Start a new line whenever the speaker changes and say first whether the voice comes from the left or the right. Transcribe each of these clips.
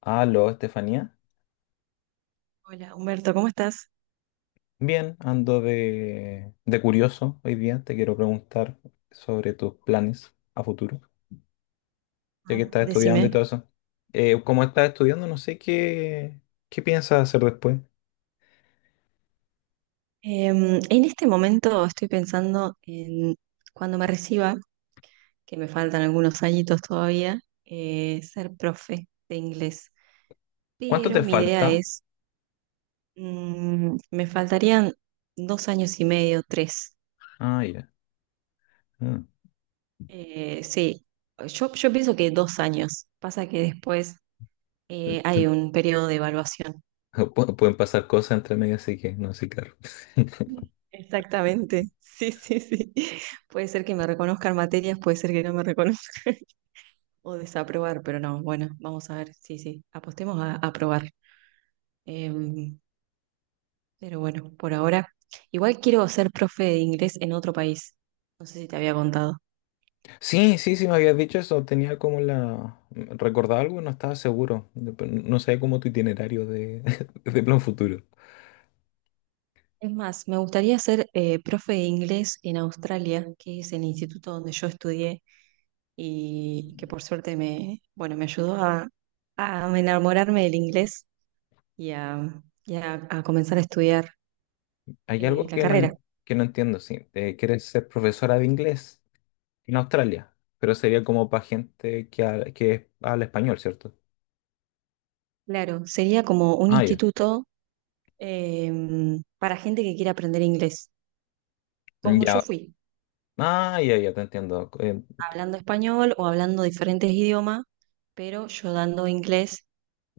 left: Aló, Estefanía.
right: Hola, Humberto, ¿cómo estás?
left: Bien, ando de curioso hoy día. Te quiero preguntar sobre tus planes a futuro, ya
right: Ah,
left: que estás estudiando y
right: decime.
left: todo eso. Como estás estudiando, no sé qué piensas hacer después.
right: En este momento estoy pensando en cuando me reciba, que me faltan algunos añitos todavía, ser profe de inglés.
left: ¿Cuánto
right: Pero
left: te
right: mi idea
left: falta?
right: es, me faltarían dos años y medio, tres.
left: Ah, ya. Ah.
right: Sí, yo pienso que dos años. Pasa que después hay un periodo de evaluación.
left: Pueden pasar cosas entre medio, así que no sé, claro.
right: Exactamente, sí, sí, sí. Puede ser que me reconozcan materias, puede ser que no me reconozcan. O desaprobar, pero no, bueno, vamos a ver, sí, sí, apostemos a aprobar. Em, pero bueno, por ahora, igual quiero ser profe de inglés en otro país, no sé si te había contado.
left: Sí, sí, sí, me habías dicho eso. Tenía como la. Recordaba algo y no estaba seguro. No sabía como tu itinerario de, de plan futuro.
right: Es más, me gustaría ser profe de inglés en Australia, que es el instituto donde yo estudié y que por suerte me, bueno, me ayudó a enamorarme del inglés y a comenzar a estudiar
left: Hay algo
right: la
left: que no,
right: carrera.
left: en- que no entiendo, sí. Quieres ser profesora de inglés en Australia, pero sería como para gente que habla español, ¿cierto?
right: Claro, sería como un
left: Ah, ya.
right: instituto eh, para gente que quiere aprender inglés, como yo
left: Ya.
right: fui,
left: Ah, ya, ya te entiendo.
right: hablando español o hablando diferentes idiomas, pero yo dando inglés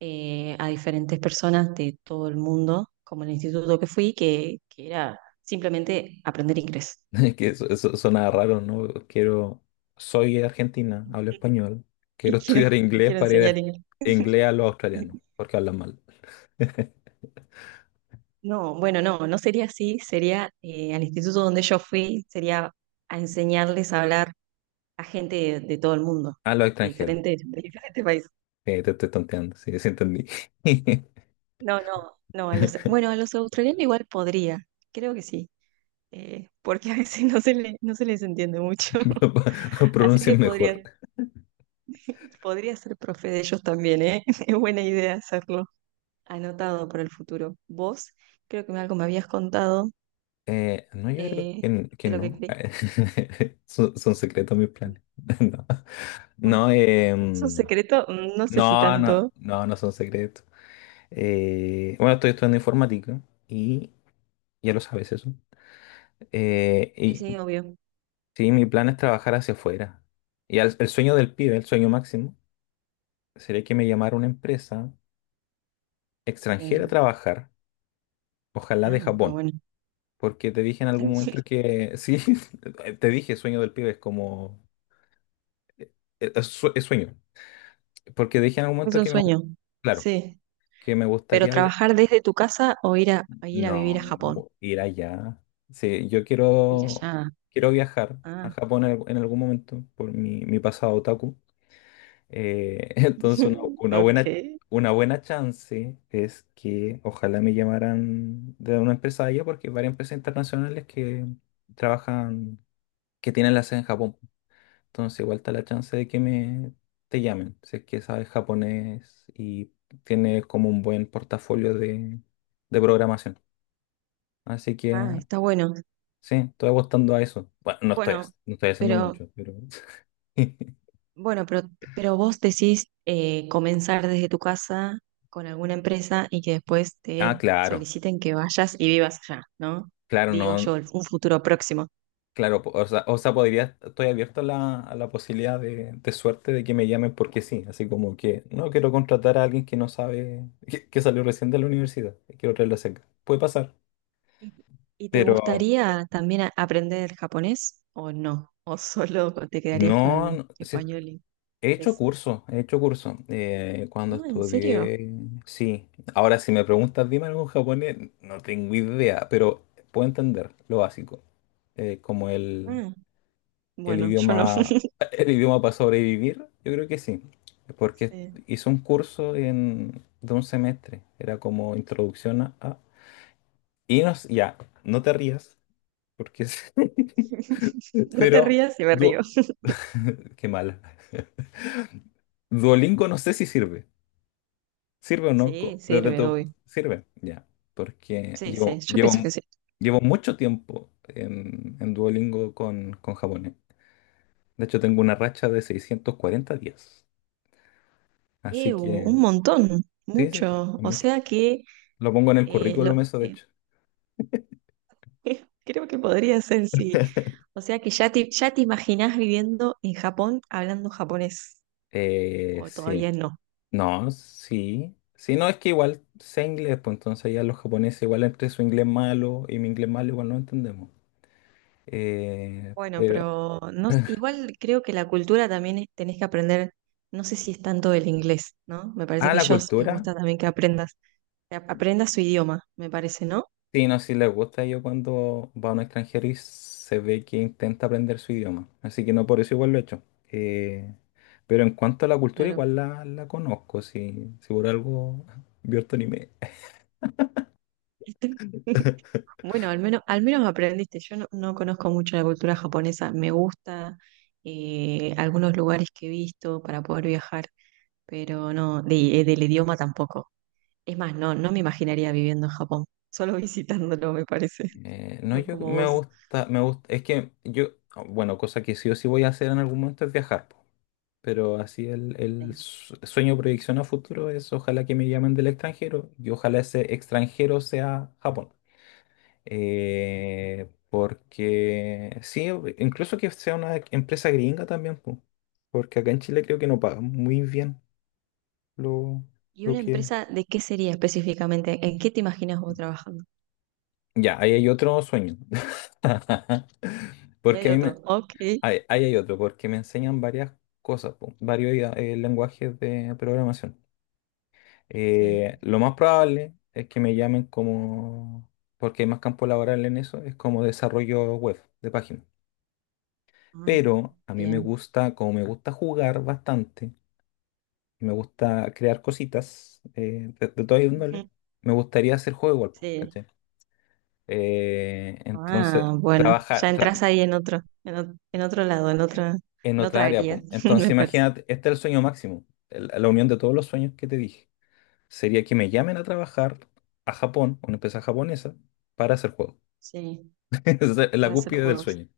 right: a diferentes personas de todo el mundo, como el instituto que fui, que era simplemente aprender inglés.
left: Es que eso suena raro, ¿no? Quiero. Soy argentina, hablo español. Quiero
right: Y quiero,
left: estudiar inglés
right: quiero
left: para ir
right: enseñar inglés.
left: a inglés a los australianos, porque hablan mal.
right: No, bueno, no, no sería así, sería al instituto donde yo fui, sería a enseñarles a hablar a gente de todo el mundo,
left: A los extranjeros.
right: de diferentes países.
left: Te estoy tonteando, sí, sí entendí.
right: No, no, no, a los, bueno, a los australianos igual podría, creo que sí, porque a veces no se les entiende mucho, así que
left: Pronuncien mejor.
right: podría, podría ser profe de ellos también, ¿eh? Es buena idea hacerlo, anotado para el futuro. Vos, creo que algo me habías contado
left: No, yo creo que,
right: eh,
left: que
right: de lo que
left: no.
right: creí.
left: Son secretos mis planes.
right: Ah,
left: No, no,
right: ¿es un secreto? No sé si
left: no, no,
right: tanto.
left: no, no son secretos. Bueno, estoy estudiando informática y ya lo sabes eso.
right: Sí,
left: Y
right: sí, obvio.
left: sí, mi plan es trabajar hacia afuera. Y el sueño del pibe, el sueño máximo, sería que me llamara una empresa extranjera a
right: Sí.
left: trabajar, ojalá de
right: Ah, ah,
left: Japón.
right: bueno.
left: Porque te dije en algún momento que, sí, te dije sueño del pibe, es como. eh, es sueño, porque dije en algún
right: Es
left: momento
right: un
left: que me,
right: sueño.
left: claro,
right: Sí.
left: que me
right: Pero
left: gustaría
right: trabajar desde tu casa o ir a
left: no
right: vivir a Japón.
left: ir allá. Sí, yo
right: Ir
left: quiero
right: allá.
left: quiero viajar a
right: Ah,
left: Japón en algún momento por mi pasado otaku. Entonces una, una
right: ok.
left: buena una buena chance es que ojalá me llamaran de una empresa allá porque hay varias empresas internacionales que trabajan que tienen la sede en Japón. Entonces igual está la chance de que me te llamen, si es que sabes japonés y tienes como un buen portafolio de programación. Así que
right: Ah, está bueno.
left: sí, estoy apostando a eso. Bueno, no estoy,
right: Bueno,
left: hac- no estoy haciendo
right: pero
left: mucho, pero.
right: bueno, pero, pero vos decís comenzar desde tu casa con alguna empresa y que después
left: Ah,
right: te
left: claro,
right: soliciten que vayas y vivas allá, ¿no?
left: claro,
right: Digo yo,
left: no,
right: un futuro próximo.
left: claro, o sea, podría, estoy abierto a la posibilidad de suerte de que me llamen porque sí, así como que no quiero contratar a alguien que no sabe, que salió recién de la universidad, quiero traerlo cerca. Puede pasar,
right: ¿Y, y te
left: pero.
right: gustaría también aprender japonés o no? ¿O solo te quedarías
left: No,
right: con
left: no, sí,
right: español y
left: he hecho
right: inglés?
left: curso, he hecho curso. Cuando
right: No, ¿en serio?
left: estudié, sí. Ahora, si me preguntas, dime algo en japonés, no tengo idea, pero puedo entender lo básico. Como el,
right: Ah,
left: el
right: bueno, yo no.
left: idioma, el idioma para sobrevivir, yo creo que sí. Porque
right: Sí.
left: hice un curso de un semestre, era como introducción a. Y no, ya, no te rías, porque
right: No te
left: Pero,
right: rías y me río.
left: du- qué mal. Duolingo no sé si sirve. ¿Sirve o no? Co-
right: Sí,
left: Desde
right: sirve,
left: tu.
right: obvio.
left: Sirve, ya. Porque
right: Sí, sí,
left: llevo,
right: yo
left: llevo,
right: pienso que sí.
left: llevo mucho tiempo en Duolingo con japonés. De hecho, tengo una racha de 640 días. Así que,
right: Un montón,
left: sí, sí,
right: mucho.
left: es
right: O
left: mucho.
right: sea que
left: Lo pongo en el
right: eh, lo,
left: currículum eso, de
right: eh,
left: hecho.
right: creo que podría ser, sí. O sea que ya te imaginás viviendo en Japón hablando japonés, o
left: Sí.
right: todavía no.
left: No, sí. Sí, no, es que igual sé inglés, pues entonces ya los japoneses, igual entre su inglés malo y mi inglés malo, igual no entendemos.
right: Bueno,
left: Pero,
right: pero no, igual creo que la cultura también tenés que aprender, no sé si es tanto el inglés, ¿no? Me parece
left: ah,
right: que
left: la
right: ellos les
left: cultura.
right: gusta también que aprendas, que aprendas su idioma, me parece, ¿no?
left: Sí, no, sí les gusta. Yo cuando va a un extranjero y se ve que intenta aprender su idioma. Así que no por eso igual lo he hecho. Eh, pero en cuanto a la cultura,
right: Claro.
left: igual la conozco. Si por algo vio este anime.
right: Bueno, al menos aprendiste. Yo no, no conozco mucho la cultura japonesa. Me gusta algunos lugares que he visto para poder viajar, pero no, del idioma tampoco. Es más, no me imaginaría viviendo en Japón, solo visitándolo, me parece,
left: No,
right: no
left: yo
right: como
left: me
right: vos.
left: gusta, me gusta. Es que yo, bueno, cosa que sí o sí voy a hacer en algún momento es viajar, po. Pero así el,
right: Sí.
left: el su- sueño, proyección a futuro es ojalá que me llamen del extranjero y ojalá ese extranjero sea Japón. Porque sí, incluso que sea una empresa gringa también, po, porque acá en Chile creo que no pagan muy bien lo,
right: ¿Y
left: lo
right: una
left: que.
right: empresa de qué sería específicamente? ¿En qué te imaginas vos trabajando?
left: Ya, ahí hay otro sueño.
right: Y
left: Porque a
right: hay
left: mí
right: otro.
left: me.
right: Ok.
left: Ahí hay otro, porque me enseñan varias cosas, po, varios lenguajes de programación.
right: Sí.
left: Lo más probable es que me llamen como. Porque hay más campo laboral en eso, es como desarrollo web de páginas.
right: Ah,
left: Pero a mí me
right: bien.
left: gusta, como me gusta jugar bastante, me gusta crear cositas de toda índole,
right: Ujú.
left: me gustaría hacer juego igual, po,
right: Sí.
left: ¿cachai?
right: Ah,
left: Entonces,
right: bueno, ya
left: trabajar
right: entras ahí en otro, en otro lado, en otra,
left: en
right: en
left: otra
right: otra
left: área,
right: área,
left: po. Entonces,
right: me parece.
left: imagínate, este es el sueño máximo, la unión de todos los sueños que te dije. Sería que me llamen a trabajar a Japón, una empresa japonesa, para hacer juego.
right: Sí,
left: Esa es la
right: para hacer
left: cúspide del
right: juegos.
left: sueño.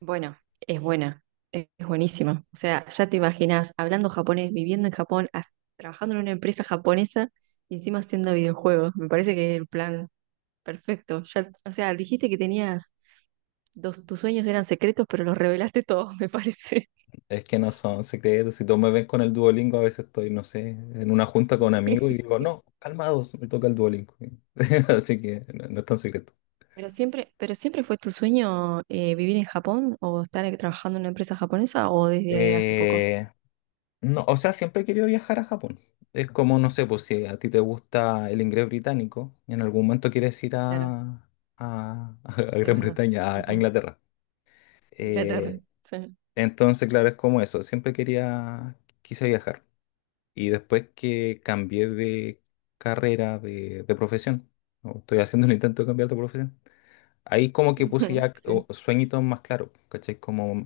right: Bueno, es buena, es buenísima. O sea, ya te imaginas hablando japonés, viviendo en Japón, trabajando en una empresa japonesa y encima haciendo videojuegos. Me parece que es el plan perfecto. Ya, o sea, dijiste que tenías dos, tus sueños eran secretos, pero los revelaste todos, me parece.
left: Es que no son secretos. Si todos me ven con el Duolingo, a veces estoy, no sé, en una junta con amigos y digo, no, calmados, me toca el Duolingo. Así que no, no es tan secreto.
right: Pero siempre fue tu sueño vivir en Japón o estar trabajando en una empresa japonesa o desde hace poco.
left: Eh, no, o sea, siempre he querido viajar a Japón. Es como, no sé, pues si a ti te gusta el inglés británico, y en algún momento quieres ir
right: Claro,
left: a
right: es
left: Gran
right: verdad.
left: Bretaña, a
right: Ujú.
left: Inglaterra.
right: Inglaterra.
left: Eh,
right: Sí.
left: entonces, claro, es como eso. Siempre quise viajar. Y después que cambié de carrera, de profesión, ¿no? Estoy haciendo el intento de cambiar de profesión, ahí como que puse ya
right: Sí.
left: sueñitos más claros, ¿cachai? Como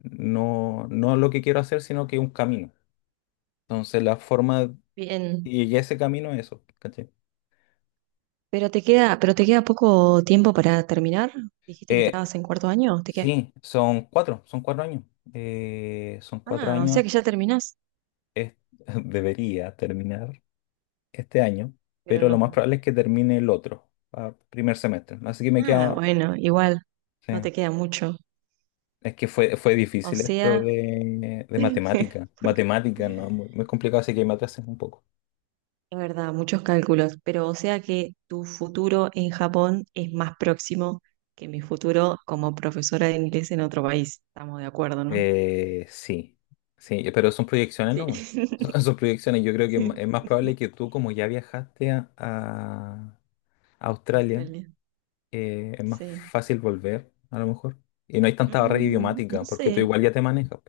left: no, no lo que quiero hacer, sino que un camino. Entonces la forma,
right: Bien.
left: y llegué a ese camino es eso, ¿cachai?
right: Pero te queda poco tiempo para terminar. Dijiste que
left: Eh,
right: estabas en cuarto año. ¿Te queda?
left: sí, son cuatro años. Son cuatro
right: Ah, o sea
left: años,
right: que ya terminás,
left: es- debería terminar este año,
right: pero
left: pero lo más
right: no.
left: probable es que termine el otro, ah, primer semestre. Así que me
right: Ah,
left: queda.
right: bueno, igual,
left: Sí.
right: no te queda mucho.
left: Es que fue
right: O
left: difícil esto
right: sea,
left: de, de matemática. Matemática, ¿no? Muy, muy complicado, así que me atrasé un poco.
right: es verdad, muchos cálculos, pero o sea que tu futuro en Japón es más próximo que mi futuro como profesora de inglés en otro país. Estamos de acuerdo, ¿no?
left: Sí, sí, pero son proyecciones
right: Sí.
left: nomás. Son proyecciones. Yo creo que es m-
right: Sí.
left: es más probable que tú, como ya viajaste a Australia,
right: Australia.
left: es más
right: Sí.
left: fácil volver, a lo mejor. Y no hay tanta barrera
right: No
left: idiomática, porque tú
right: sé,
left: igual ya te manejas.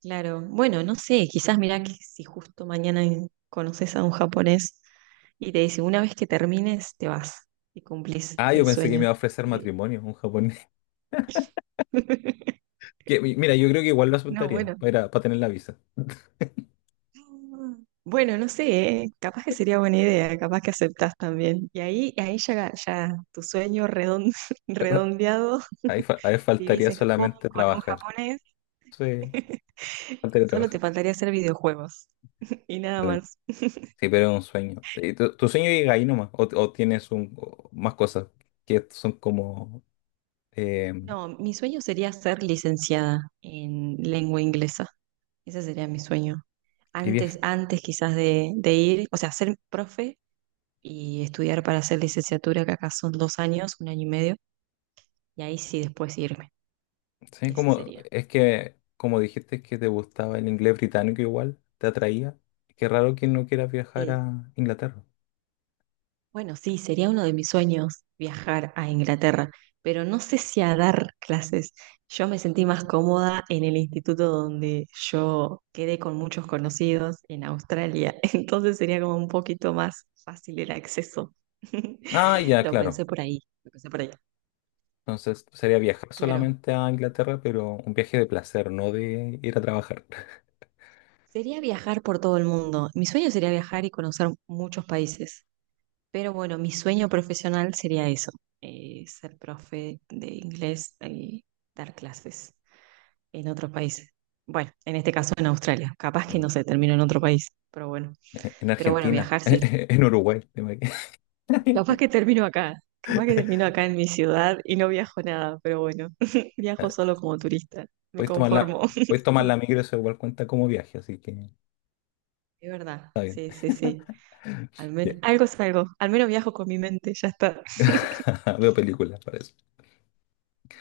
right: claro. Bueno, no sé, quizás mirá que si justo mañana conoces a un japonés y te dice, una vez que termines, te vas y cumplís
left: Ah, yo
right: el
left: pensé que me
right: sueño
left: iba a ofrecer
right: de...
left: matrimonio un japonés. Que, mira, yo creo que igual lo
right: No,
left: aceptaría
right: bueno.
left: para tener la visa.
right: Bueno, no sé, ¿eh? Capaz que sería buena idea, capaz que aceptás también. Y ahí, ahí ya tu sueño redon- redondeado,
left: Ahí
right: vivís
left: faltaría
right: en Japón
left: solamente
right: con un
left: trabajar.
right: japonés,
left: Sí. Falta que
right: solo te
left: trabajar.
right: faltaría hacer videojuegos y nada
left: Claro.
right: más.
left: Sí, pero es un sueño. ¿Y tu sueño llega ahí nomás? ¿O tienes un, o más cosas que son como? eh,
right: No, mi sueño sería ser licenciada en lengua inglesa, ese sería mi sueño.
left: y
right: Antes, antes quizás de ir, o sea, ser profe y estudiar para hacer licenciatura, que acá son dos años, un año y medio, y ahí sí después irme,
left: sí,
right: ese
left: como,
right: sería.
left: es que, como dijiste que te gustaba el inglés británico igual, te atraía. Qué raro que no quieras viajar
right: Sí.
left: a Inglaterra.
right: Bueno, sí, sería uno de mis sueños viajar a Inglaterra, pero no sé si a dar clases. Yo me sentí más cómoda en el instituto donde yo quedé con muchos conocidos en Australia, entonces sería como un poquito más fácil el acceso.
left: Ah, ya,
right: Lo
left: claro.
right: pensé por ahí, lo pensé por ahí.
left: Entonces sería viajar
right: Claro,
left: solamente a Inglaterra, pero un viaje de placer, no de ir a trabajar.
right: sería viajar por todo el mundo. Mi sueño sería viajar y conocer muchos países. Pero bueno, mi sueño profesional sería eso, ser profe de inglés y dar clases en otros países. Bueno, en este caso en Australia. Capaz que
left: En
right: no se termino en otro país, pero bueno.
left: en
right: Pero bueno,
left: Argentina,
right: viajar sí.
left: en Uruguay. Te imagino.
right: Capaz que termino acá. Capaz que termino acá en mi ciudad y no viajo nada, pero bueno, viajo solo como turista. Me
left: Puedes tomar la,
right: conformo.
left: puedes tomar la micro, eso igual cuenta como viaje, así que está
right: Es verdad,
left: bien.
right: sí, sí, sí. Al
left: Ya.
right: menos algo es algo. Al menos viajo con mi mente, ya está.
left: Veo películas para eso.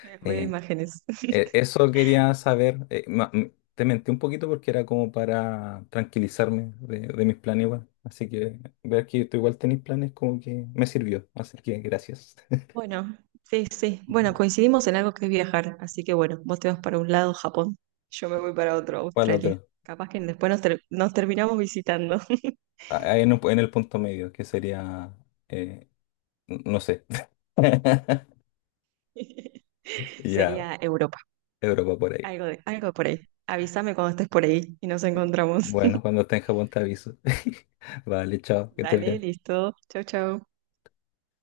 right: Veo
left: Eh,
right: imágenes.
left: Eso quería saber. Te mentí un poquito porque era como para tranquilizarme de mis planes igual. Así que ver que tú igual tenés planes como que me sirvió. Así que gracias.
right: Bueno, sí, sí. Bueno, coincidimos en algo que es viajar, así que bueno, vos te vas para un lado, Japón, yo me voy para otro,
left: Para el
right: Australia.
left: otro.
right: Capaz que después nos terminamos visitando.
left: Ah, ahí en el punto medio, que sería, eh, no sé. Ya,
right: Sería Europa,
left: Europa por ahí.
right: algo por ahí. Avísame cuando estés por ahí y nos encontramos.
left: Bueno, cuando esté en Japón te aviso. Vale, chao, que estés
right: Dale,
left: bien.
right: listo. Chau, chau.